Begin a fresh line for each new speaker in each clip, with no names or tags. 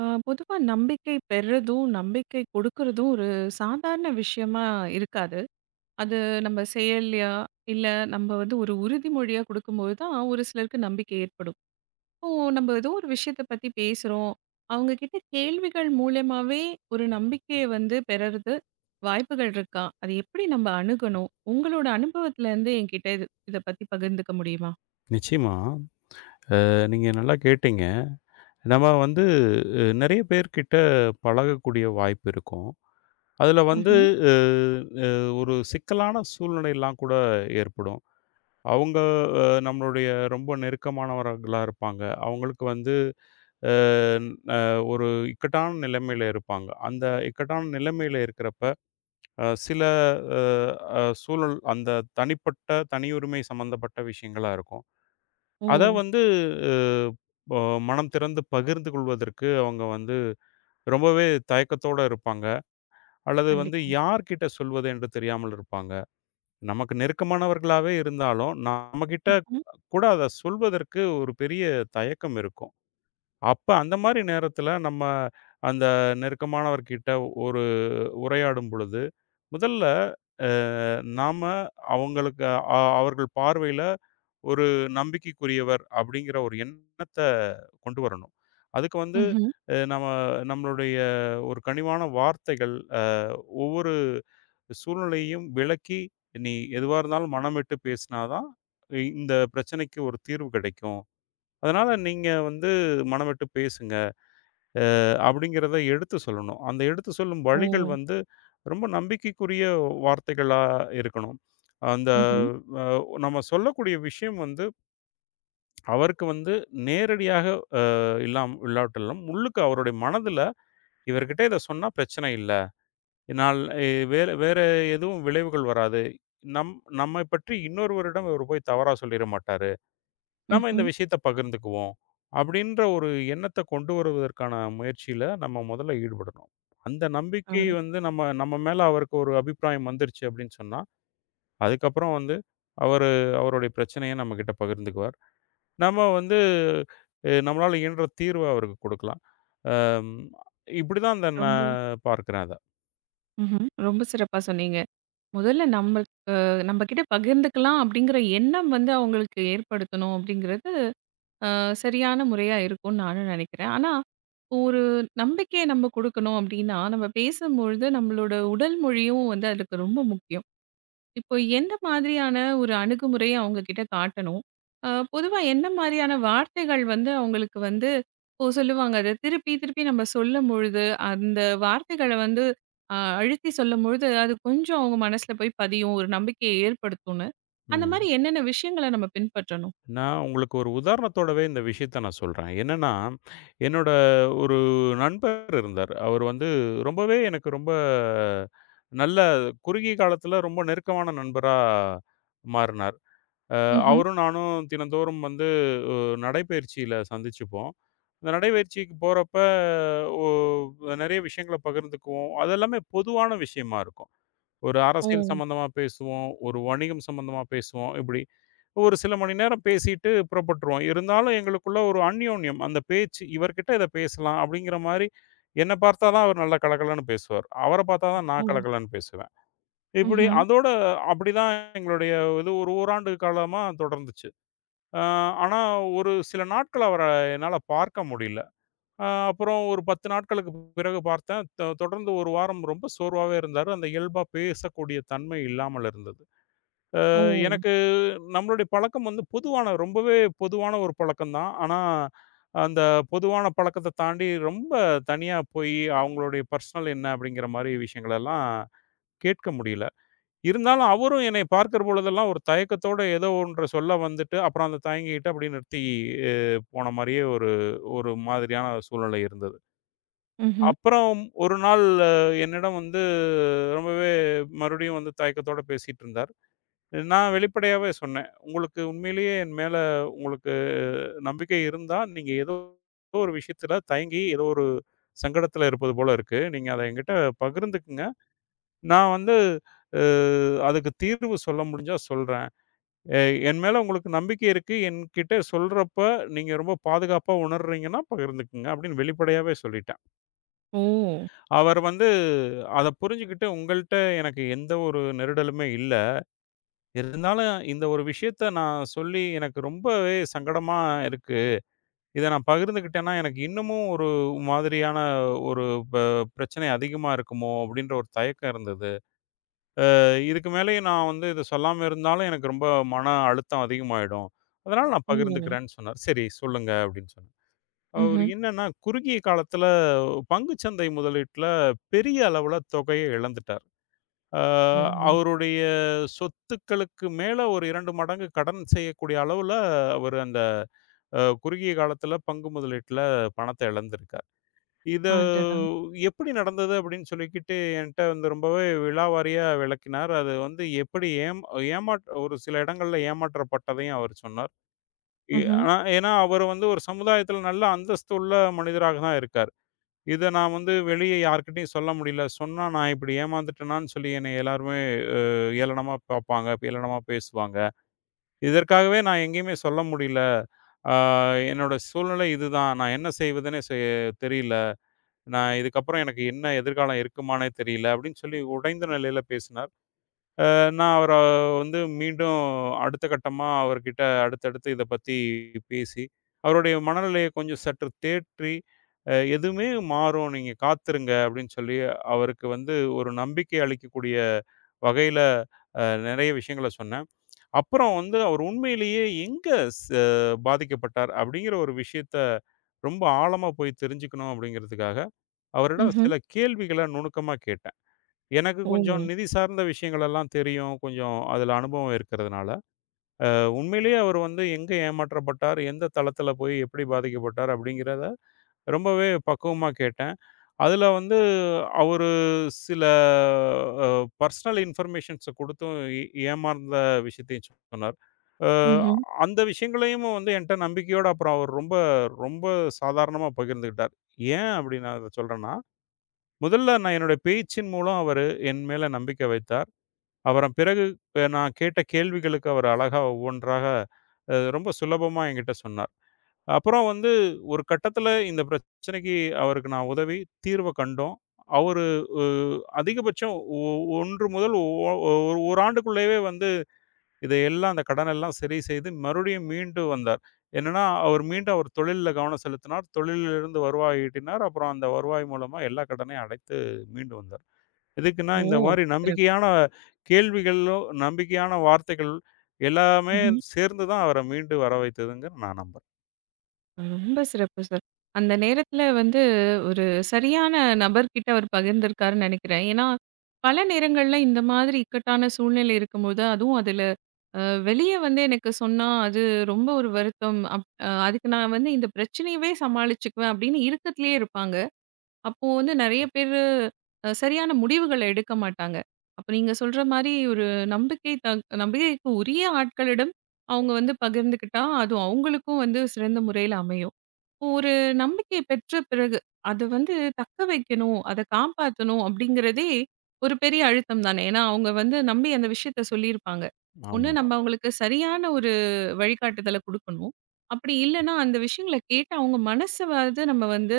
ஆ, பொதுவா நம்பிக்கை பெறுறதும், நம்பிக்கை கொடுக்கறதும் ஒரு சாதாரண விஷயமா இருக்காது. அது நம்ம செயல்லயா, இல்ல நம்ம வந்து ஒரு உறுதிமொழியா குடுக்கும்போது தான், ஒரு சிலருக்கு நம்பிக்கை ஏற்படும். இப்போ நம்ம ஏதோ ஒரு விஷயத்த பத்தி பேசுறோம். அவங்க கிட்ட கேள்விகள் மூலியமாவே ஒரு நம்பிக்கைய வந்து பெறறது வாய்ப்புகள் இருக்கா? அது எப்படி நம்ம அணுகணும்? உங்களோட அனுபவத்துல இருந்து என்கிட்ட இத பத்தி பகிர்ந்துக்க முடியுமா?
நிச்சயமா. நீங்க நல்லா கேட்டீங்க. நம்ம வந்து நெறைய பேர்கிட்ட பழகக்கூடிய வாய்ப்பு இருக்கும். அதுல வந்து
ம்ஹ்ம்.
அ அ ஒரு சிக்கலான சூழ்நிலைலாம் கூட ஏற்படும். அவங்க நம்மளுடைய ரொம்ப நெருக்கமானவர்களா இருப்பாங்க. அவங்களுக்கு வந்து அ அ ஒரு இக்கட்டான நிலைமையில இருப்பாங்க. அந்த இக்கட்டான நிலைமையில இருக்கிறப்ப, சில அ அ சூழல் அந்த தனிப்பட்ட, தனியுரிமை சம்மந்தப்பட்ட விஷயங்களா இருக்கும்.
ஓ!
அத வந்து அ ப மனம் திறந்து பகிர்ந்து கொள்வதற்கு அவங்க வந்து ரொம்பவே தயக்கத்தோட இருப்பாங்க. அல்லது வந்து
கண்டிப்பா.
யார்கிட்ட சொல்வது என்று தெரியாமல் இருப்பாங்க. நமக்கு நெருக்கமானவர்களாவே இருந்தாலும், நம்மகிட்ட
ம்ஹ்ம்.
கூட அத சொல்வதற்கு ஒரு பெரிய தயக்கம் இருக்கும். அப்ப அந்த மாரி நேரத்தில நம்ம அந்த நெருக்கமானவர்கிட்ட ஒரு உரையாடும் பொழுது, முதல்ல அ நாம அவங்களுக்கு அவர்கள் பார்வையில ஒரு நம்பிக்கைக்குரியவர் அப்படிங்கிற ஒரு எண்ணத்த கொண்டு வரணும். அதுக்கு வந்து
ம்ஹ்ம்.
நம்ம நம்மளுடைய ஒரு கனிவான வார்த்தைகள், அ ஒவ்வொரு சூழ்நிலையையும் விளக்கி, "நீ எதுவா இருந்தாலும் மனம் விட்டு பேசினா தான், இந்த பிரச்சனைக்கு ஒரு தீர்வு கிடைக்கும். அதனால நீங்க வந்து மனம் விட்டு பேசுங்க." அப்படிங்கிறத எடுத்து சொல்லணும். அந்த எடுத்து சொல்லும்
ஓ!
வழிகள் வந்து ரொம்ப நம்பிக்கைக்குரிய வார்த்தைகளா இருக்கணும். அந்த
ம்ஹ்ம்.
அ நம்ம சொல்லக்கூடிய விஷயம் வந்து, அவருக்கு வந்து நேரடியாக இல்லாம் இல்லாட்டிலும், உள்ளுக்கு அவருடைய மனதில இவர்கிட்ட இத சொன்னா பிரச்சனை இல்ல. நாள் எ வேற வேற எதுவும் விளைவுகள் வராது. நம் நம்மை பற்றி இன்னொருவரிடம் இவர் போய் தவறா சொல்லிற மாட்டாரு. நம்ம இந்த
ம்ஹ்ம்.
விஷயத்த பகிர்ந்துக்குவோம். அப்படின்ற ஒரு எண்ணத்த கொண்டு வருவதற்கான முயற்சியில நம்ம முதல்ல ஈடுபடணும். அந்த
ஆ.
நம்பிக்கை வந்து நம்ம நம்ம மேல அவருக்கு ஒரு அபிப்பிராயம் வந்துருச்சு அப்படின்னு சொன்னா, அதுக்கப்புறம் வந்து அவரு அவருடைய பிரச்சனைய நம்மகிட்ட பகிர்ந்துக்குவார். நம்ம வந்து நம்மளால இயன்ற தீர்வ அவருக்கு கொடுக்கலாம். அம் இப்படிதான் அந்த
ரொம்ப
நான் பார்க்கிறேன் அத.
ம்ஹ்ம். ரொம்ப சிறப்பா சொன்னீங்க. முதல்ல நம்மளுக்கு நம்ம கிட்ட பகிர்ந்துக்கலாம் அப்படிங்கிற எண்ணம் வந்து அவங்களுக்கு ஏற்படுத்தணும் அப்படிங்கிறது சரியான முறையா இருக்கும்னு நானும் நினைக்கிறேன். ஆனா, ஒரு நம்பிக்கைய நம்ம குடுக்கணும் அப்படின்னா, நம்ம பேசும்பொழுது நம்மளோட உடல் மொழியும் வந்து அதுக்கு ரொம்ப முக்கியம். இப்போ எந்த மாதிரியான ஒரு அணுகுமுறைய அவங்க கிட்ட காட்டணும்? அ பொதுவா என்ன மாரியான வார்த்தைகள் வந்து அவங்களுக்கு வந்து இப்போ சொல்லுவாங்க. அத திருப்பி, திருப்பி நம்ம சொல்லும்பொழுது, அந்த வார்த்தைகள வந்து அழுத்தி சொல்லும்பொழுது, அது கொஞ்சம் அவங்க மனசுல போய் பதியும். ஒரு நம்பிக்கைய ஏற்படுத்தும்னு. அந்த
ம்.
மாரி என்னென்ன விஷயங்கள நம்ம பின்பற்றணும்?
நான் உங்களுக்கு ஒரு உதாரணத்தோடவே இந்த விஷயத்த நான் சொல்றேன். என்னன்னா, என்னோட ஒரு நண்பர் இருந்தார். அவர் வந்து ரொம்பவே எனக்கு ரொம்ப நல்ல குறுகிய காலத்தில ரொம்ப நெருக்கமான நண்பரா மாறுனார். அ
ம்ஹ்ம்.
அவரும் நானும் தினந்தோறும் வந்து அ நடைப்பயிற்சியில சந்திச்சுப்போம். அந்த நடைப்பயிற்சிக்கு போறப்ப, ஒ நிறைய விஷயங்கள பகிர்ந்துக்குவோம். அதெல்லாமே பொதுவான விஷயமா இருக்கும். ஒரு
ஓ!
அரசியல் சம்மந்தமா பேசுவோம், ஒரு வணிகம் சம்மந்தமா பேசுவோம், இப்படி. ஒரு சில மணி நேரம் பேசிட்டு புறப்பட்டுருவோம். இருந்தாலும் எங்களுக்குள்ள ஒரு அந்யோன்யம். அந்த பேச்சு இவர்கிட்ட இத பேசலாம் அப்படிங்கிற மாரி என்ன பார்த்தா தான் அவர் நல்லா கலகலன்னு பேசுவார். அவர பார்த்தா தான்
ஓ!
நான் கலகலன்னு பேசுவேன். இப்படி
ம்ஹ்ம்.
அதோட அப்படிதான் எங்களுடைய இது ஒரு ஓராண்டு காலமா தொடர்ந்துச்சு. அ ஆனா ஒரு சில நாட்கள் அவர என்னால பார்க்க முடியல. அப்புறம் ஒரு 10 நாட்களுக்கு பிறகு பார்த்தேன். தொடர்ந்து 1 வாரம் ரொம்ப சோர்வாவே இருந்தாரு. அந்த இயல்பா பேசக்கூடிய தன்மை இல்லாமல் இருந்தது.
ஓ!
எனக்கு நம்மளுடைய பழக்கம் வந்து பொதுவான ரொம்பவே பொதுவான ஒரு பழக்கம் தான். ஆனா, அந்த பொதுவான பழக்கத்த தாண்டி ரொம்ப தனியா போய் அவங்களுடைய பர்சனல் என்ன அப்படிங்கிற மாரி விஷயங்களெல்லாம் கேட்க முடியல. இருந்தாலும் அவரும் என்னை பார்க்கிற பொழுதெல்லாம் ஒரு தயக்கத்தோட ஏதோ ஒன்ற சொல்ல வந்துட்டு, அப்புறம் அந்த தயங்கிக்கிட்டு அப்படியே நிறுத்தி அ போன மாரியே ஒரு ஒரு மாதிரியான சூழ்நிலை இருந்தது.
ம்ஹ்ம்.
அப்புறம் ஒரு நாள் என்னிடம் வந்து ரொம்பவே மறுபடியும் வந்து தயக்கத்தோட பேசிட்டு இருந்தார். நான் வெளிப்படையாவே சொன்னேன். உங்களுக்கு உண்மையிலேயே என் மேல உங்களுக்கு நம்பிக்கை இருந்தா, நீங்க ஏதோ ஒரு விஷயத்துல தயங்கி ஏதோ ஒரு சங்கடத்துல இருப்பது போல இருக்கு. நீங்க அத என்கிட்ட பகிர்ந்துக்குங்க. நான் வந்து அ அதுக்கு தீர்வு சொல்ல முடிஞ்சா சொல்றேன். எ என் மேல உங்களுக்கு நம்பிக்கை இருக்கு. என்கிட்ட சொல்றப்ப நீங்க ரொம்ப பாதுகாப்பா உணர்றீங்கன்னா பகிர்ந்துக்குங்க அப்படின்னு வெளிப்படையாவே சொல்லிட்டேன்.
ஓ!
அவர் வந்து அத புரிஞ்சுகிட்டு, உங்கள்ட்ட எனக்கு எந்த ஒரு நெருடலுமே இல்ல. இருந்தாலும் இந்த ஒரு விஷயத்த நான் சொல்லி எனக்கு ரொம்பவே சங்கடமா இருக்கு. இத நான் பகிர்ந்துக்கிட்டேன்னா, எனக்கு இன்னமும் ஒரு மாதிரியான ஒரு ப பிரச்சனை அதிகமா இருக்குமோ! அப்பிடின்ற ஒரு தயக்கம் இருந்தது. இதுக்கு மேலேயும் நான் வந்து இத சொல்லாம இருந்தாலும் எனக்கு ரொம்ப மன அழுத்தம் அதிகமாயிடும். அதனால நான்
ஓ!
பகிர்ந்துக்கிறேன்னு சொன்னார். சரி சொல்லுங்க அப்பிடின்னு சொன்னேன். அவரு
ம்ஹ்ம்.
என்னன்னா, குறுகிய காலத்தில பங்குச்சந்தை முதலீட்ல பெரிய அளவுல தொகைய இழந்துட்டார். அ
ஓ!
அவருடைய சொத்துக்களுக்கு மேல ஒரு 2 மடங்கு கடன் செய்யக்கூடிய அளவுல அவரு அந்த குறுகிய காலத்துல பங்கு முதலீட்டுல பணத்த இழந்திருக்கார். இத
அடடா!
எப்படி நடந்தது அப்படின்னு சொல்லிக்கிட்டு என்ட்ட வந்து ரொம்பவே விலாவாரியா விளக்கினார். அது வந்து எப்படி ஏம் ஏமாற் ஒரு சில இடங்கள்ல ஏமாற்றப்பட்டதையும் அவர் சொன்னார்.
ம்ஹ்ம்.
ஆனா ஏன்னா அவரு வந்து ஒரு சமுதாயத்துல நல்ல அந்தஸ்து உள்ள மனிதராக தான் இருக்கார். இத நான் வந்து வெளிய யார்கிட்டயும் சொல்ல முடியல. சொன்னா நான் இப்படி ஏமாந்துட்டேனான்னு சொல்லி என்னைய எல்லாருமே அ ஏளனமா பார்ப்பாங்க. ஏளனமா பேசுவாங்க. இதற்காகவே நான் எங்கேயுமே சொல்ல முடியல. ஆ என்னோட சூழ்நிலை இதுதான். நான் என்ன செய்வதுன்னே தெரியல. நான் இதுக்கப்புறம் எனக்கு என்ன எதிர்காலம் இருக்குமான்னே தெரியல அப்படின்னு சொல்லி உடைந்த நிலையில பேசினார். நான் அவர வந்து மீண்டும் அடுத்த கட்டமா அவர்கிட்ட அடுத்தடுத்து இத பத்தி பேசி, அவருடைய மனநிலைய கொஞ்சம் சற்று தேற்றி, "எதுவுமே மாறும். நீங்க காத்திருங்க" அப்படின்னு சொல்லி அவருக்கு வந்து ஒரு நம்பிக்கை அளிக்கக்கூடிய வகையில நெறைய விஷயங்கள சொன்னேன். அப்புறம் வந்து அவர் உண்மையிலேயே எங்க ச பாதிக்கப்பட்டார் அப்படிங்கிற ஒரு விஷயத்த ரொம்ப ஆழமா போய் தெரிஞ்சுக்கணும் அப்படிங்கிறதுக்காக, அவரிடம்
ம்ஹ்ம்.
சில கேள்விகள நுணுக்கமா கேட்டேன். எனக்கு
ஓ!
கொஞ்சம் நிதி சார்ந்த விஷயங்கள் எல்லாம் தெரியும். கொஞ்சம் அதில அனுபவம் இருக்கிறதுனால, உண்மையிலேயே அவர் வந்து எங்க ஏமாற்றப்பட்டார்? எந்த தளத்தில போய் எப்படி பாதிக்கப்பட்டார்? அப்படிங்கிறத ரொம்பவே பக்குவமா கேட்டேன். அதில வந்து அவரு சில அ பர்சனல் இன்ஃபர்மேஷன்ஸ குடுத்தும் ஏமாந்த விஷயத்தையும் சொன்னார். அ
ம்ஹ்ம்.
அந்த விஷயங்களையும் வந்து என்ட்ட நம்பிக்கையோட அப்புறம் அவர் ரொம்ப, ரொம்ப சாதாரணமா பகிர்ந்துக்கிட்டார். ஏன் அப்படி நான் அத சொல்றேன்னா, முதல்ல நான் என்னுடைய பேச்சின் மூலம் அவரு என் மேல நம்பிக்கை வைத்தார். அப்புறம் பிறகு நான் கேட்ட கேள்விகளுக்கு அவர் அழகா ஒவ்வொன்றாக ரொம்ப சுலபமா என்கிட்ட சொன்னார். அப்புறம் வந்து ஒரு கட்டத்தில இந்த பிரச்சனைக்கு அவருக்கு நான் உதவி தீர்வ கண்டோம். அவரு அ அதிகபட்சம் 1 முதல் ஒ ஒ 1 ஆண்டுக்குள்ளேயே வந்து இதையெல்லாம் அந்த கடனெல்லாம் சரி செய்து மறுபடியும் மீண்டு வந்தார். என்னன்னா, அவர் மீண்டும் அவர் தொழில்ல கவனம் செலுத்தினார். தொழிலிலிருந்து வருவாய் ஈட்டினார். அப்புறம் அந்த வருவாய் மூலமா எல்லா கடனையும் அடைத்து மீண்டு வந்தார். எதுக்குன்னா,
ஓ!
இந்த மாரி
சிறப்பு.
நம்பிக்கையான கேள்விகளோ, நம்பிக்கையான வார்த்தைகள் எல்லாமே
ம்ஹ்ம்.
சேர்ந்து தான் அவர மீண்டு வர வைத்ததுங்க நான் நம்புறேன்.
ரொம்ப சிறப்பு சார். அந்த நேரத்துல வந்து ஒரு சரியான நபர்கிட்ட அவர் பகிர்ந்திருக்காருன்னு நெனைக்கிறேன். ஏன்னா, பல நேரங்கள்ல இந்த மாதிரி இக்கட்டான சூழ்நிலை இருக்கும்போது, அதுவும் அதுல அ வெளிய வந்து எனக்கு சொன்னா அது ரொம்ப ஒரு வருத்தம். அப் அ அதுக்கு நான் வந்து இந்த பிரச்சனையவே சமாளிச்சுக்குவேன் அப்படின்னு இருக்கத்திலேயே இருப்பாங்க. அப்போ வந்து நெறைய பேரு சரியான முடிவுகள எடுக்க மாட்டாங்க. அப்ப நீங்க சொல்ற மாரி ஒரு நம்பிக்கை த நம்பிக்கைக்கு உரிய ஆட்களிடம் அவங்க வந்து பகிர்ந்துக்கிட்டா, அது அவங்களுக்கும் வந்து சிறந்த முறையில அமையும். ஒரு நம்பிக்கை பெற்ற பிறகு அது வந்து தக்க வைக்கணும், அத காப்பாத்தணும் அப்படிங்கிறதே ஒரு பெரிய அழுத்தம் தானே. ஏன்னா, அவங்க வந்து நம்பி அந்த விஷயத்த சொல்லியிருப்பாங்க. ஒண்ணு
ஆமா.
நம்ம அவங்களுக்கு சரியான ஒரு வழிகாட்டுதல குடுக்கணும். அப்படி இல்லன்னா, அந்த விஷயங்கள கேட்டு அவங்க மனசவாவது நம்ம வந்து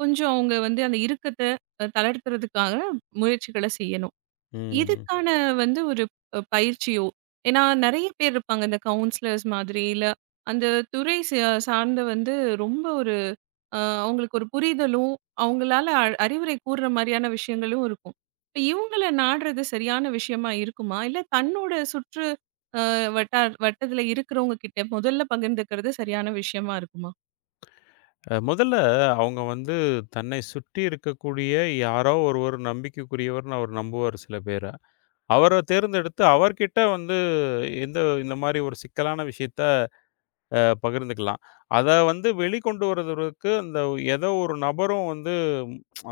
கொஞ்சம் அவங்க வந்து அந்த இறுக்கத்த தளர்த்துறதுக்காக முயற்சிகள செய்யணும்.
ம்.
இதுக்கான வந்து ஒரு பயிற்சியோ ஏன்னா நெறைய பேர் இருப்பாங்க. இந்த கவுன்சிலர்ஸ் மாதிரி, இல்ல அந்த துறை ச சார்ந்த வந்து ரொம்ப ஒரு அ அவங்களுக்கு ஒரு புரிதலும், அவங்களால அறிவுரை கூர்ற மாரியான விஷயங்களும் இருக்கும். இப்ப இவங்கள நாடுறது சரியான விஷயமா இருக்குமா? இல்ல தன்னோட சுற்று அ வட்டத்துல இருக்கிறவங்க கிட்ட முதல்ல பகிர்ந்துக்கிறது சரியான விஷயமா இருக்குமா?
முதல்ல அவங்க வந்து தன்னை சுற்றி இருக்கக்கூடிய யாரோ ஒருவர் நம்பிக்கைக்குரியவர்ன்னு அவர் நம்புவாரு சில பேர. அவர தேர்ந்தெடுத்து அவர்கிட்ட வந்து எந்த இந்த மாரி ஒரு சிக்கலான விஷயத்த பகிர்ந்துக்கலாம். அத வந்து வெளிக்கொண்டு வரதற்கு அந்த ஏதோ ஒரு நபரும் வந்து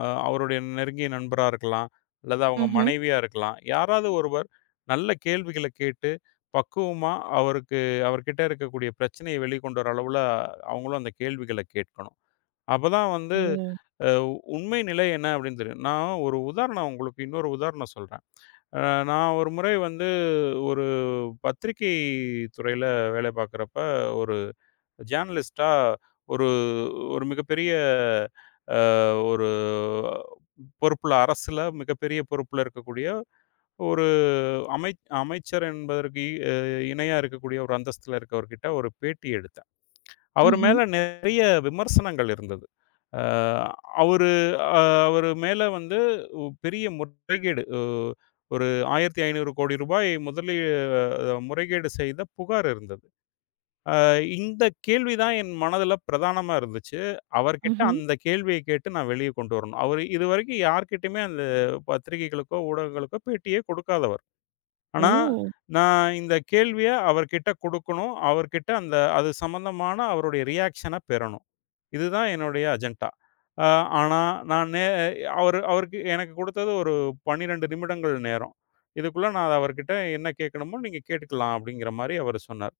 அவருடைய நெருங்கிய நண்பரா இருக்கலாம். அல்லது அவங்க
ம்ஹ்ம்.
மனைவியா இருக்கலாம். யாராவது ஒருவர் நல்ல கேள்விகள கேட்டு பக்குவமா அவருக்கு அவர்கிட்ட இருக்கக்கூடிய பிரச்சனைய வெளிக்கொண்டு வர அளவுல அவங்களும் அந்த கேள்விகள கேட்கணும். அப்பதான்
ஓ!
வந்து அ உண்மை நிலை என்ன அப்படின்னு தெரியும். நான் ஒரு உதாரணம் உங்களுக்கு இன்னொரு உதாரணம் சொல்றேன். அ நான் ஒரு முறை வந்து ஒரு பத்திரிகை துறையில வேலை பார்க்குறப்ப ஒரு ஜேர்னலிஸ்ட்டா ஒரு ஒரு மிகப்பெரிய அ ஒரு பொறுப்புல அரசுல மிகப்பெரிய பொறுப்புல இருக்கக்கூடிய ஒரு அமை அமைச்சர் என்பதற்கு அ இணையா இருக்கக்கூடிய ஒரு அந்தஸ்துல இருக்கவர்கிட்ட ஒரு பேட்டி எடுத்தேன். அவர்
ம்ஹ்ம்.
மேல நிறைய விமர்சனங்கள் இருந்தது. அ அவரு அ அவரு மேல வந்து பெரிய முறைகேடு ஒரு ரூ. 1500 கோடி ரூபாய் முதலீ அ முறைகேடு செய்த புகார் இருந்தது. இந்த கேள்வி தான் என் மனதில பிரதானமா இருந்துச்சு. அவர்கிட்ட
ம்ஹ்ம்.
அந்த கேள்விய கேட்டு நான் வெளிய கொண்டு வரணும். அவரு இதுவரைக்கும் யார்கிட்டயுமே அந்த பத்திரிகைகளுக்கோ, ஊடகங்களுக்கோ பேட்டியே கொடுக்காதவர். ஆனா,
ஓ!
நான் இந்த கேள்விய அவர்கிட்ட கொடுக்கணும். அவர்கிட்ட அந்த அது சம்மந்தமான அவருடைய ரியாக்ஷன பெறணும். இதுதான் என்னுடைய அஜெண்டா. அ ஆனா, நான் நே அவரு அவருக்கு எனக்கு கொடுத்தது ஒரு 12 நிமிடங்கள் நேரம். இதுக்குள்ள நான் அவர்கிட்ட என்ன கேட்கணுமோ, நீங்க கேட்டுக்கலாம் அப்படிங்கிற மாரி அவரு சொன்னார்.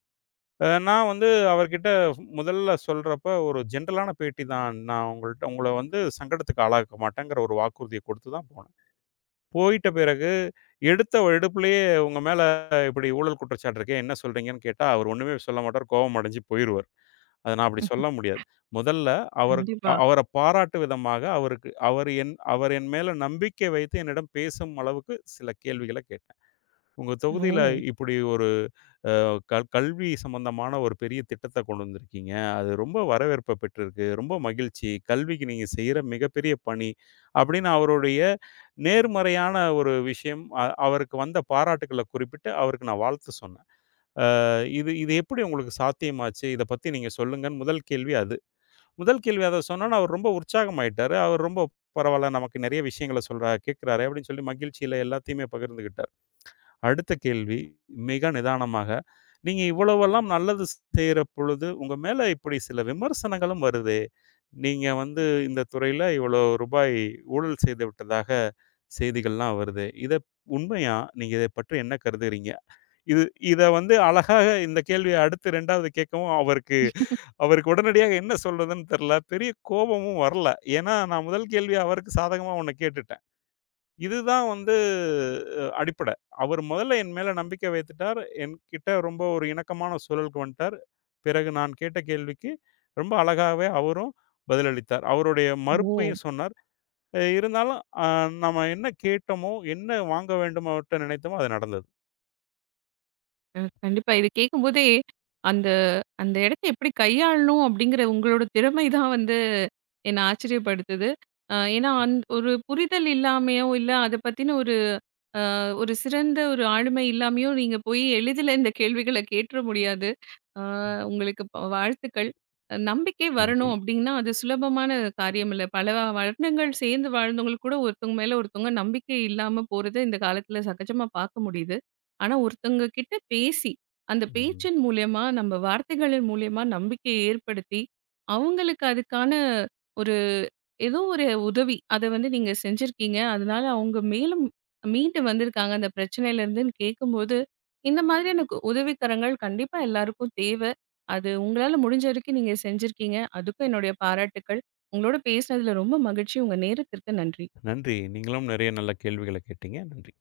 நான் வந்து அவர்கிட்ட முதல்ல சொல்றப்ப ஒரு ஜென்ரலான பேட்டி தான். நான் உங்கள்ட்ட உங்கள வந்து சங்கடத்துக்கு ஆளாக்க மாட்டேங்கிற ஒரு வாக்குறுதிய குடுத்து தான் போனேன். போயிட்ட பிறகு எடுத்த எடுப்பிலேயே உங்க மேல இப்படி ஊழல் குற்றச்சாட்டு இருக்கே, என்ன சொல்றீங்கன்னு கேட்டா, அவர் ஒண்ணுமே சொல்ல மாட்டார். கோவம் அடைஞ்சு போயிருவார். அத நான் அப்படி சொல்ல
ம்ஹும்.
முடியாது. முதல்ல அவருக்கு
கண்டிப்பா.
அவர பாராட்டு விதமாக அவருக்கு அவர் என் மேல நம்பிக்கை வைத்து என்னிடம் பேசும் அளவுக்கு சில கேள்விகள கேட்டேன். உங்க தொகுதியில
ஓ!
இப்படி ஒரு கல்வி சம்மந்தமான ஒரு பெரிய திட்டத்த கொண்டு வந்திருக்கீங்க. அது ரொம்ப வரவேற்ப பெற்றிருக்கு. ரொம்ப மகிழ்ச்சி. கல்விக்கு நீங்க செய்ற மிகப்பெரிய பணி அப்படின்னு அவருடைய நேர்மறையான ஒரு விஷயம். அவருக்கு வந்த பாராட்டுக்கள குறிப்பிட்டு அவருக்கு நான் வாழ்த்து சொன்னேன். அ இது இது எப்படி உங்களுக்கு சாத்தியமாச்சு? இத பத்தி நீங்க சொல்லுங்கன்னு முதல் கேள்வி அது. முதல் கேள்வி அத சொன்னோனே அவர் ரொம்ப உற்சாகமாயிட்டாரு. அவர் ரொம்ப பரவால்ல நமக்கு நெறைய விஷயங்கள சொல்றா கேட்கிறாரே அப்படின்னு சொல்லி மகிழ்ச்சியில எல்லாத்தையுமே பகிர்ந்துகிட்டார். அடுத்த கேள்வி மிக நிதானமாக, நீங்க இவ்வளவெல்லாம் நல்லது செய்ற பொழுது, உங்க மேல இப்படி சில விமர்சனங்களும் வருதே. நீங்க வந்து இந்த துறையில இவ்வளோ ரூபாய் ஊழல் செய்து விட்டதாக செய்திகள்லாம் வருது. இத உண்மையா? நீங்க இத பற்றி என்ன கருதுறீங்க? இது இத வந்து அழகாக இந்த கேள்விய அடுத்து 2வது கேட்கவும் அவருக்கு அவருக்கு உடனடியாக என்ன சொல்றதுன்னு தெர்ல. பெரிய கோபமும் வரல. ஏன்னா, நான் முதல் கேள்வி அவருக்கு சாதகமா ஒண்ண கேட்டுட்டேன். இதுதான் வந்து அடிப்படை. அவர் முதல்ல என் மேல நம்பிக்கை வைத்துட்டார். என்கிட்ட ரொம்ப ஒரு இணக்கமான சூழலுக்கு வந்துட்டார். பிறகு நான் கேட்ட கேள்விக்கு ரொம்ப அழகாவே அவரும் பதிலளித்தார். அவருடைய
ஓ!
மறுப்பையும் சொன்னார். இருந்தாலும் நம்ம என்ன கேட்டோமோ, என்ன வாங்க வேண்டும் அவர்ட்ட நினைத்தோமோ அது நடந்தது.
கண்டிப்பா. இது கேட்கும்போதே, அந்த அந்த இடத்த எப்படி கையாளணும் அப்படிங்கிற உங்களோட திறமை தான் வந்து என்ன ஆச்சரியப்படுத்துது. ஏன்னா, ஒரு புரிதல் இல்லாமையோ, இல்ல அத பத்தின ஒரு ஒரு சிறந்த ஒரு ஆளுமை இல்லாமயும் நீங்க போய் எளிதில இந்த கேள்விகள கேட்டுற முடியாது. ஆ உங்களுக்கு வாழ்த்துக்கள். நம்பிக்கை
நன்றி.
வரணும் அப்டின்னா, அது சுலபமான காரியம் இல்ல. பல வருடங்கள் சேர்ந்து வாழ்ந்தவங்களுக்கு கூட ஒருத்தவங்க மேல ஒருத்தவங்க நம்பிக்கை இல்லாம போறத இந்த காலத்துல சகஜமா பார்க்க முடியுது. ஆனா ஒருத்தவங்க கிட்ட பேசி, அந்த
ம்.
பேச்சின் மூலியமா, நம்ம வார்த்தைகளின் மூலியமா நம்பிக்கைய ஏற்படுத்தி, அவங்களுக்கு அதுக்கான ஏதோ ஒரு உதவி. அத வந்து நீங்க செஞ்சிருக்கீங்க. அதனால அவங்க மேலும் மீண்டு வந்திருக்காங்க அந்த பிரச்சனையிலருந்துன்னு கேட்கும்போது, இந்த மாதிரியான உதவிக்கரங்கள் கண்டிப்பா எல்லாருக்கும் தேவ. அது உங்களால முடிஞ்ச வரைக்கும் நீங்க செஞ்சிருக்கீங்க. அதுக்கும் என்னுடைய பாராட்டுக்கள். உங்களோட பேசினதுல ரொம்ப மகிழ்ச்சி. உங்க நேரத்திற்கு நன்றி.
நன்றி. நீங்களும் நிறைய நல்ல கேள்விகள கேட்டீங்க. நன்றி.